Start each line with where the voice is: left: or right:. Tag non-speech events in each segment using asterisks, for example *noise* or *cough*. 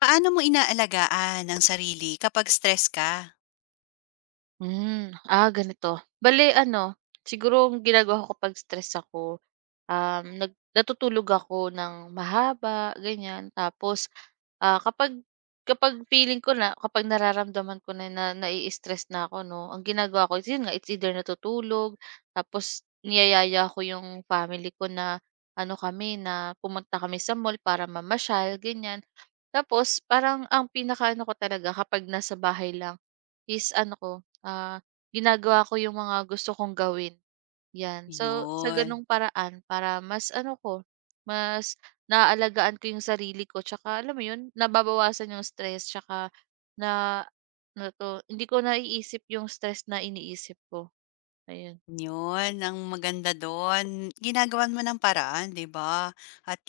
left: Paano mo inaalagaan ang sarili kapag stress ka?
right: Ganito. Bale ano, siguro ang ginagawa ko kapag stress ako, natutulog ako ng mahaba, ganyan. Tapos, kapag kapag feeling ko na kapag nararamdaman ko na nai-stress na ako 'no, ang ginagawa ko is yun nga, it's either natutulog, tapos niyayaya ko yung family ko na ano kami, na pumunta kami sa mall para mamasyal, ganyan. Tapos parang ang pinakaano ko talaga kapag nasa bahay lang is ano ko, ah, ginagawa ko yung mga gusto kong gawin. 'Yan, so sa
left: Yun,
right: gano'ng paraan para mas ano ko, mas naaalagaan ko 'yung sarili ko tsaka alam mo 'yun, nababawasan 'yung stress tsaka na na 'to, hindi ko naiisip 'yung stress na iniisip ko, ayun.
left: yun ang maganda do'n. Ginagawan mo ng paraan, 'di ba? At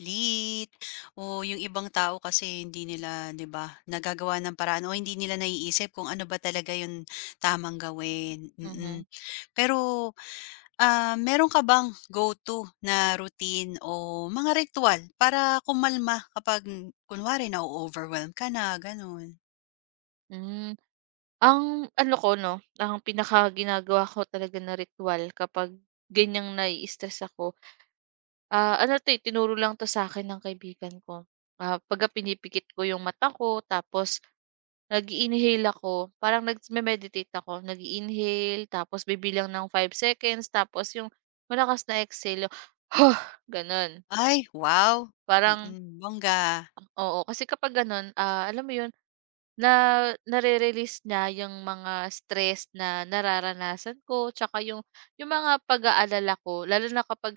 left: o yung ibang tao kasi hindi nila, 'di ba, nagagawa ng paraan o hindi nila naiisip kung ano ba talaga yung tamang gawin, mm.
right: Mhm,
left: Pero, meron ka bang go-to na routine o mga ritual para kumalma kapag kunwari na-o-overwhelm ka na, gano'n?
right: hmm. Ang ano ko 'no, ang pinakaginagawa ko talaga na ritual kapag ganiyang nai-stress ako. Ano 'to, eh, tinuro lang 'to sa akin ng kaibigan ko. Pagka pinipikit ko yung mata ko tapos nag-i-inhale ako, parang nagme-meditate ako, nag inhale tapos bibilang ng 5 seconds tapos yung malakas na exhale, yung, *sighs* "Huh," gano'n.
left: Ay, wow!
right: Parang
left: Mm, bongga.
right: oo, kasi kapag gano'n, alam mo 'yun na nare-release niya yung mga stress na nararanasan ko tsaka yung mga pag-aalala ko lalo na kapag,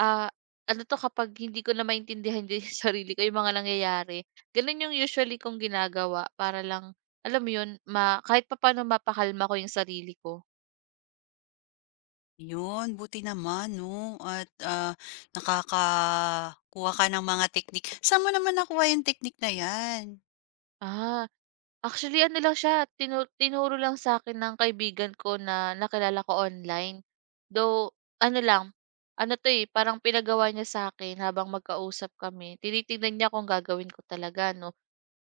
right: ah, ano 'to kapag hindi ko na maintindihan din yung *laughs* sarili ko, yung mga nangyayari. Gano'n yung usually kong ginagawa para lang alam mo 'yun ma kahit papaano mapakalma ko yung sarili ko.
left: 'Yun, buti naman 'no at, nakakakuha ka ng mga teknik. Saan mo naman nakuha yung teknik na 'yan?
right: Ah, Actually ano lang siya, tinuro lang sa akin ng kaibigan ko na nakilala ko online. Though ano lang, ano 'to, eh, parang pinagawa niya sa akin habang magkausap kami. Tinitingnan niya kung gagawin ko talaga 'no.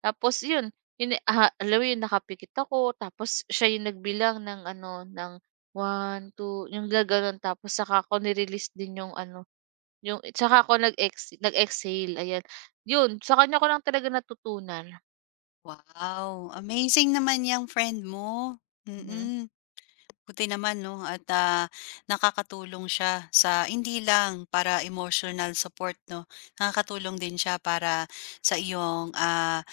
right: Tapos 'yun, 'yun, alam mo 'yun, nakapikit ako tapos siya 'yung nagbilang ng ano, ng one 2, 'yung gaganon tapos saka ko ni-release din 'yung ano, 'yung saka ako nag-exhale, ayan. 'Yun, sa kanya ko lang talaga natutunan.
left: Wow, amazing naman yung friend mo.
right: Mhm.
left: Mm. Buti naman 'no at, nakakatulong siya sa hindi lang para emotional support 'no, nakakatulong din siya para sa iyong,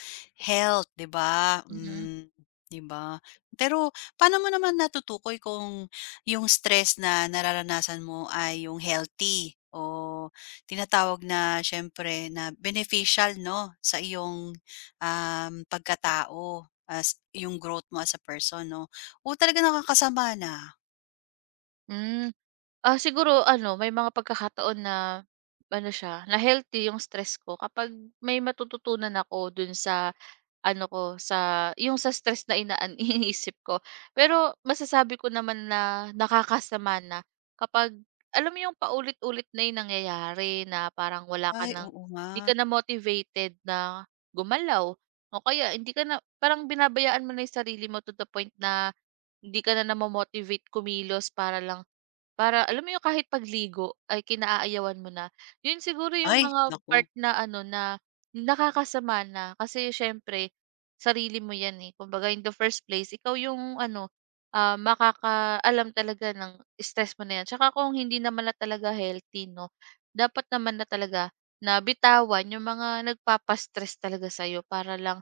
left: health, 'di ba?
right: Mhm.
left: Hmm, 'di ba? Pero paano mo naman natutukoy kung yung stress na nararanasan mo ay yung healthy o tinatawag na siyempre na beneficial 'no sa iyong, pagkatao as yung growth mo as a person 'no? Oo, talagang nakakasama na.
right: Mm. Hmm. Siguro ano, may mga pagkakataon na ano siya, na healthy yung stress ko kapag may matututunan ako dun sa ano ko, sa yung sa stress na *laughs* iniisip ko. Pero masasabi ko naman na nakakasama na kapag alam mo yung paulit-ulit na yung nangyayari na parang wala ka
left: Ay,
right: ng
left: oo nga.
right: hindi ka na motivated na gumalaw o kaya hindi ka na parang binabayaan mo na yung sarili mo to the point na hindi ka na namomotivate kumilos para lang para alam mo yung kahit pagligo ay kinaayawan mo na. Yun siguro yung
left: Ay,
right: mga
left: naku,
right: part na ano na nakakasama na kasi siyempre sarili mo yan, eh. Kumbaga in the first place ikaw yung ano, makakaalam talaga ng stress mo na yan. Tsaka kung hindi naman na talaga healthy 'no, dapat naman na talaga na bitawan yung mga nagpapastress stress talaga sa'yo para lang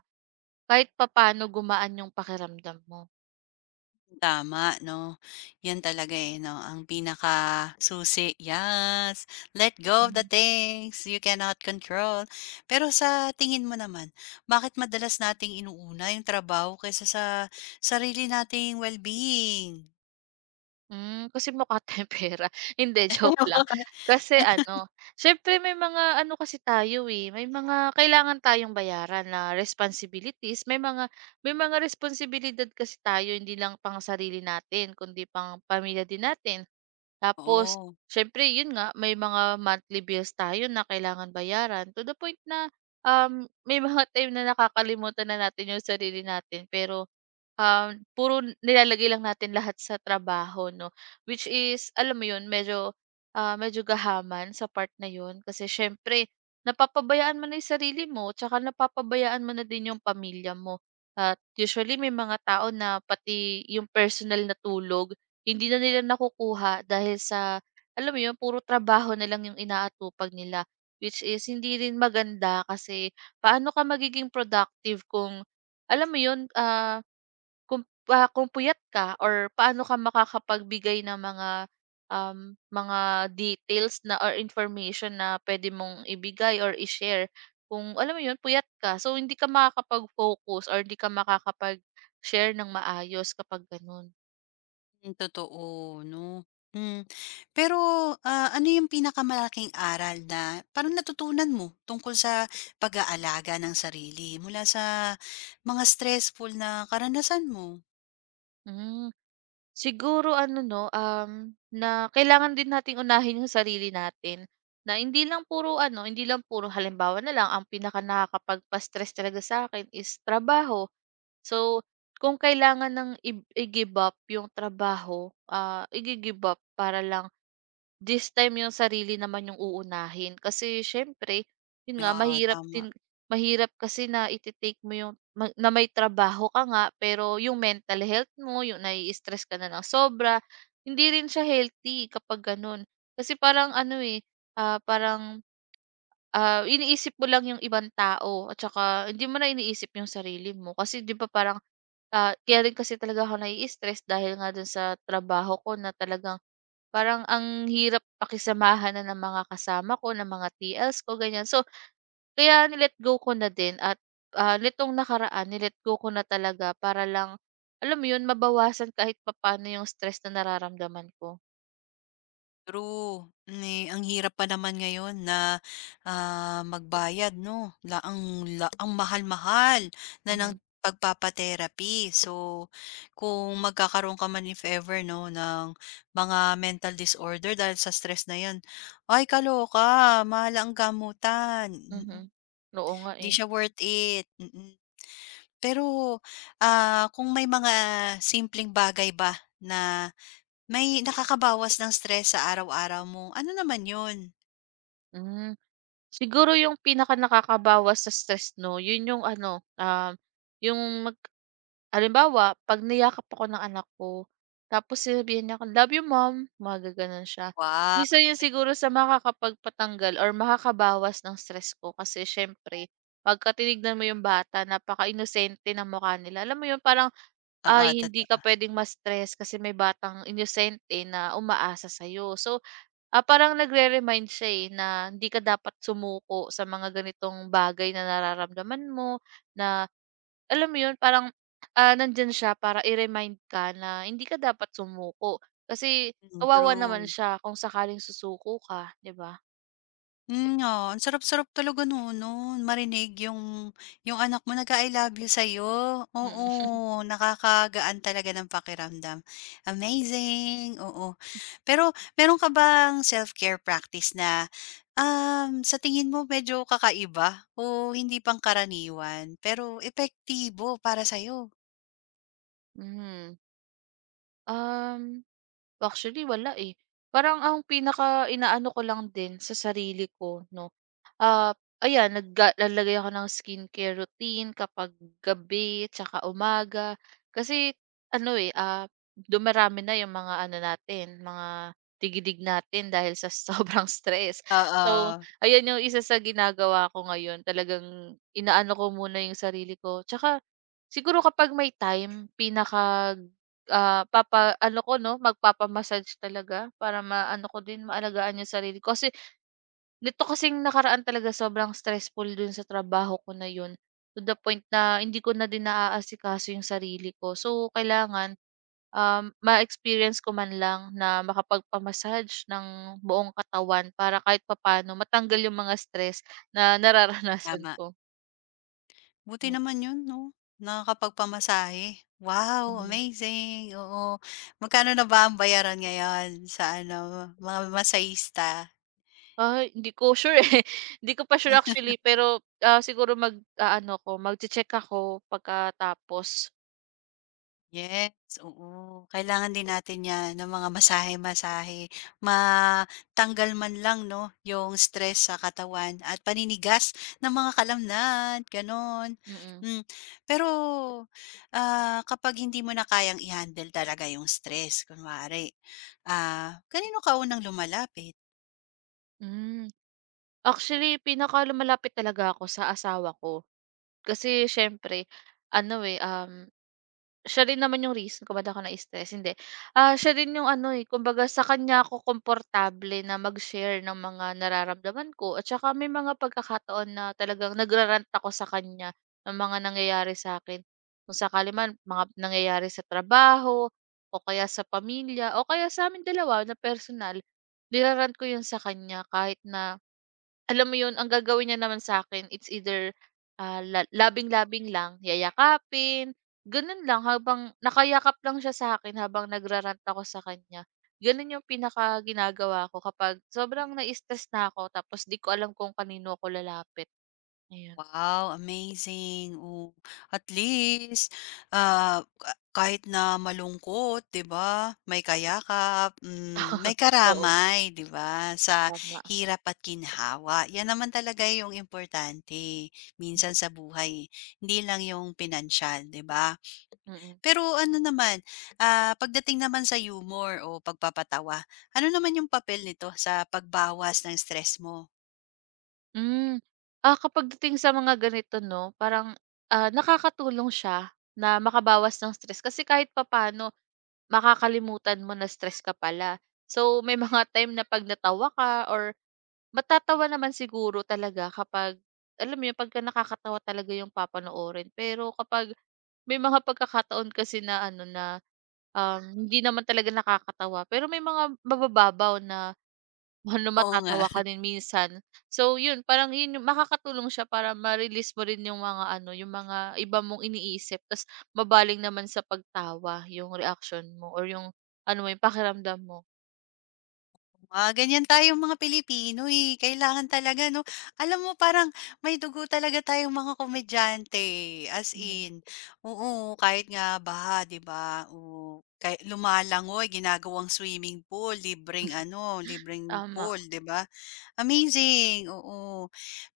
right: kahit papaano gumaan yung pakiramdam mo.
left: tama 'no. 'Yan talaga, eh, 'no, ang pinakasusi, yes. Let go of the things you cannot control. Pero sa tingin mo naman, bakit madalas nating inuuna yung trabaho kaysa sa sarili nating well-being?
right: Kasi mukha *laughs* tayong pera. Hindi, joke lang.
left: *laughs*
right: Kasi ano, siyempre may mga ano kasi tayo, eh, may mga kailangan tayong bayaran na responsibilities. May mga responsibilidad kasi tayo hindi lang pang sarili natin kundi pang pamilya din natin. Tapos
left: Oo.
right: siyempre yun nga may mga monthly bills tayo na kailangan bayaran to the point na, may *laughs* mga time na nakakalimutan na natin yung sarili natin pero, puro nilalagay lang natin lahat sa trabaho 'no, which is alam mo yun medyo, medyo gahaman sa part na yun kasi siyempre napapabayaan mo na yung sarili mo tsaka napapabayaan mo na din yung pamilya mo. At usually may mga tao na pati yung personal na tulog hindi na nila nakukuha dahil sa alam mo 'yun, puro trabaho na lang 'yung inaatupag nila, which is hindi rin maganda kasi paano ka magiging productive kung alam mo 'yun, kung puyat ka or paano ka makakapagbigay ng mga, mga details na or information na pwede mong ibigay or i-share kung alam mo 'yun, puyat ka. So, hindi ka makakapag-focus or hindi ka makakapag-share ng maayos kapag gano'n.
left: Hmm, totoo 'no. Hmm. Pero, ano yung pinakamalaking aral na parang natutunan mo tungkol sa pag-aalaga ng sarili mula sa mga stressful na karanasan mo?
right: Hmm. Siguro ano 'no, na kailangan din nating unahin yung sarili natin, na hindi lang puro ano, hindi lang puro halimbawa na lang ang pinaka nakakapagpa-stress talaga sa akin is trabaho. So, kung kailangan ng i-give up yung trabaho, igi-give up para lang. This time yung sarili naman yung uunahin kasi siyempre, yun nga
left: Yeah,
right: mahirap
left: tama.
right: din mahirap kasi na ite-take mo yung ma na may trabaho ka nga pero yung mental health mo, yung nai-stress ka na ng sobra, hindi rin siya healthy kapag gano'n. Kasi parang ano, eh, parang, iniisip mo lang yung ibang tao at saka hindi mo na iniisip yung sarili mo. Kasi 'di ba parang, kaya rin kasi talaga ako nai-stress dahil nga dun sa trabaho ko na talagang parang ang hirap pakisamahan na ng mga kasama ko, ng mga TLs ko, ganyan. So, kaya ni-let go ko na din at, nitong nakaraan ni-let go ko na talaga para lang, alam mo 'yun, mabawasan kahit papaano yung stress na nararamdaman ko.
left: True. Ni ang hirap pa naman ngayon na, magbayad 'no, la ang mahal-mahal na ng
right: Mhm,
left: pagpapa-therapy. So, kung magkakaroon ka man if ever 'no, ng mga mental disorder dahil sa stress na 'yan, ay kaloka, mahal ang gamutan,
right: mhm.
left: mm.
right: Oo nga,
left: 'Di
right: eh.
left: siya worth it, mm. Mm. Pero, kung may mga simpleng bagay ba na may nakakabawas ng stress sa araw-araw mo, ano naman 'yun?
right: Hmm. Siguro yung pinakanakakabawas sa stress 'no, yun yung ano, yung mag halimbawa 'pag niyakap ako ng anak ko, tapos sinabihan niya ako, "Love you mom," magaganon siya.
left: Wow.
right: Isa yun siguro sa makakapagpatanggal or makakabawas ng stress ko kasi siyempre pagka tinignan mo yung bata napaka-inosente ng mukha nila. Alam mo yun parang,
left: Oo,
right: ay hindi
left: totoo.
right: ka pwedeng ma-stress kasi may batang inosente na umaasa sa'yo. So, parang nagre-remind siya, eh, na hindi ka dapat sumuko sa mga ganitong bagay na nararamdaman mo, na alam mo 'yun, parang, nandiyan siya para i-remind ka na hindi ka dapat sumuko. Kasi
left: Mm,
right: kawawa naman
left: true.
right: siya kung sakaling susuko ka, 'di ba?
left: Hmm, oh, ang sarap-sarap talaga no'n, 'no, marinig yung anak mo nag-a-I love you sa'yo, oo,
right: Mm.
left: nakakagaan talaga ng pakiramdam. Amazing, oo. Pero meron ka bang self-care practice na, sa tingin mo medyo kakaiba o hindi pangkaraniwan pero epektibo para sa'yo?
right: Mhm. Um, actually wala, eh. Parang ang pinaka-inaano ko lang din sa sarili ko 'no. Ayan naglalagay ako ng skincare routine kapag gabi tsaka umaga. Kasi ano, eh, dumarami na yung mga ano natin, mga tigidig natin dahil sa *laughs* sobrang stress. So,
left: Oo,
right: ayan yung isa sa ginagawa ko ngayon. Talagang inaano ko muna yung sarili ko. Tsaka siguro kapag may time pinaka, papa ano ko 'no, magpapa talaga para maano ko din, maalagaan yung sarili ko. Kasi nito kasing nakaraan talaga sobrang stressful dun sa trabaho ko na yun, to the point na hindi ko na din naaasikaso yung sarili ko. So, kailangan, ma-experience ko man lang na makapagpa-massage ng buong katawan para kahit papaano matanggal yung mga stress na *laughs* nararanasan
left: tama.
right: ko.
left: Buti
right: Hmm,
left: naman 'yun 'no, nakakapagpamasahe. Wow,
right: mhm.
left: amazing, oo. Magkano na ba ang bayaran ngayon sa ano, mga masahista?
right: Ay, hindi ko sure, eh, *laughs* hindi ko pa sure actually pero, siguro ano ko magche-check ako pagkatapos,
left: Yes, oo. Kailangan din natin 'yan ng mga masahe-masahe. Matanggal man lang 'no, yung stress sa katawan at paninigas ng mga kalamnan, gano'n.
right: mm.
left: Hmm, pero, kapag hindi mo na kayang i-handle talaga yung stress kunwari, kanino ka unang lumalapit?
right: Hmm. Actually, pinakalumalapit talaga ako sa asawa ko. Kasi siyempre ano, eh, siya rin naman yung reason kung ba't ako na-stress, hindi. Siya rin yung ano, eh, kumbaga sa kanya ako komportable na mag-share ng mga nararamdaman ko at saka may mga pagkakataon na talagang nagra ako sa kanya ng mga nangyayari sa akin, kung sakali man mga nangyayari sa trabaho o kaya sa pamilya o kaya sa amin dalawa na personal. Nirarant ko yun sa kanya kahit na, alam mo yun ang gagawin niya naman sa akin it's either, labing-labing lang, yayakapin, ganun lang habang nakayakap lang siya sa akin habang nagrarant ako sa kanya. Ganun yung pinaka ginagawa ko kapag sobrang na-stress na ako tapos di ko alam kung kanino ako lalapit, ayun.
left: Wow, amazing. Oo, at least, kahit na malungkot, 'di ba, may kayakap, hmm, may
right: *laughs* Oo,
left: karamay, 'di ba, sa
right: tama.
left: hirap at ginhawa. 'Yan naman talaga yung importante minsan
right: Hmm,
left: sa buhay, hindi lang yung pinansyal, 'di ba?
right: mm.
left: Pero ano naman, pagdating naman sa humor o pagpapatawa, ano naman yung papel nito sa pagbawas ng stress mo?
right: Hmm. Kapag dating sa mga ganito 'no, parang, nakakatulong siya na makabawas ng stress kasi kahit papaano makakalimutan mo na stress ka pala. So, may mga *laughs* time na 'pag natawa ka or matatawa naman siguro talaga kapag alam mo yun, pagka nakakatawa talaga yung papanoorin. Pero kapag may mga pagkakataon kasi na ano na hindi naman talaga nakakatawa pero may mga mabababaw na *laughs* ano,
left: Oo nga.
right: matatawa ka din minsan. So yun, parang yun yung makakatulong siya para ma-release mo rin yung mga ano, yung mga iba mong iniisip ta's mabaling naman sa pagtawa yung reaction mo or yung ano mo, yung pakiramdam mo.
left: Ah, ganyan tayong mga Pilipino, eh, kailangan talaga 'no. Alam mo parang may dugo talaga tayong mga komedyante, eh, as
right: Mhm.
left: in oo, kahit nga baha, 'di ba, oh, kay lumalangoy ginagawang swimming pool, libreng ano,
right: *laughs*
left: libreng
right: Tama.
left: pool, 'di ba? Amazing, oo.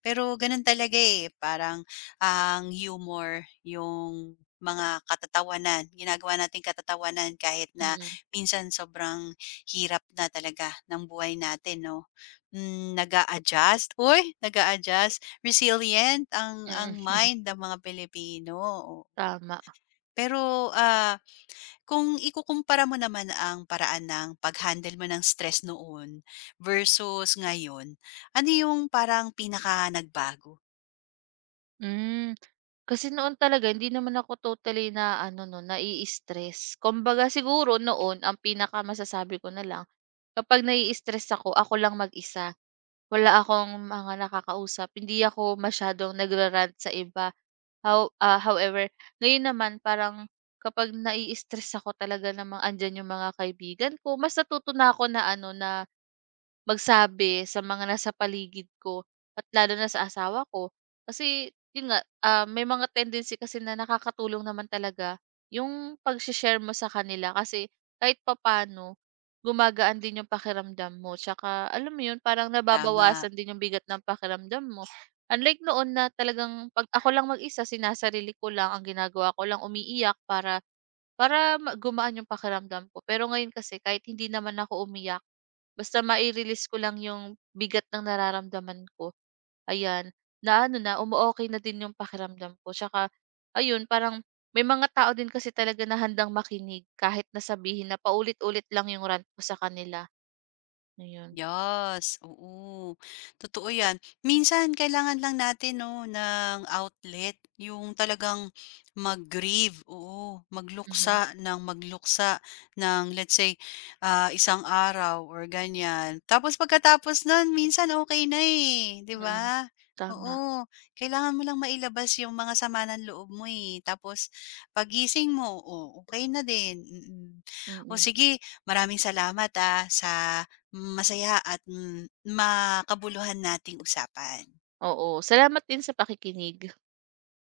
left: Pero gano'n talaga, eh, parang ang humor, yung mga katatawanan, ginagawa nating katatawanan kahit na
right: Mm.
left: minsan sobrang hirap na talaga ng buhay natin 'no. Hmm, nag-a-adjust, uy, nag-a-adjust, resilient ang
right: Mm.
left: mind ng mga Pilipino,
right: Tama.
left: pero, ah, kung ikukumpara mo naman ang paraan ng pag-handle mo ng stress noon versus ngayon, ano yung parang pinaka nagbago?
right: Hmm. Kasi noon talaga hindi naman ako totally na ano 'no, nai-stress. Kumbaga siguro noon ang pinakamasasabi ko na lang, kapag nai-stress ako, ako lang mag-isa. Wala akong mga nakakausap, hindi ako masyadong nagra sa iba. However, ngayon naman parang kapag nai-stress ako talaga namang andiyan yung mga kaibigan ko, mas natuto na ako na ano, na magsabi sa mga nasa paligid ko at lalo na sa asawa ko. Kasi yun nga, may mga tendency kasi na nakakatulong naman talaga yung pag share mo sa kanila kasi kahit papano, gumagaan din yung pakiramdam mo tsaka alam mo yun parang
left: Tama.
right: nababawasan din yung bigat ng pakiramdam mo. Unlike noon na talagang 'pag ako lang mag-isa sinasarili ko lang, ang ginagawa ko lang umiiyak para para ma gumaan yung pakiramdam ko. Pero ngayon kasi kahit hindi naman ako umiyak, basta mai-release ko lang yung bigat ng nararamdaman ko, ayan, na ano na, umo-okey na din yung pakiramdam ko. Tsaka ayun, parang may mga tao din kasi talaga na handang makinig kahit na sabihin na paulit-ulit lang yung rant ko sa kanila, ayun.
left: Yes, oo. Totoo 'yan. Minsan kailangan lang natin 'no ng outlet, yung talagang mag-grieve, oo,
right: Mhm,
left: magluksa ng let's say, isang araw or ganyan. Tapos pagkatapos nun minsan okay na, eh, 'di
right: mm.
left: ba?
right: Tama,
left: Oo, kailangan mo lang mailabas yung mga sama ng loob mo, eh. Tapos pagising mo, oo, okay na din, mm. Oh,
right: mm.
left: sige maraming salamat, sa masaya at mm, makabuluhan nating usapan.
right: Oo, salamat din sa pakikinig.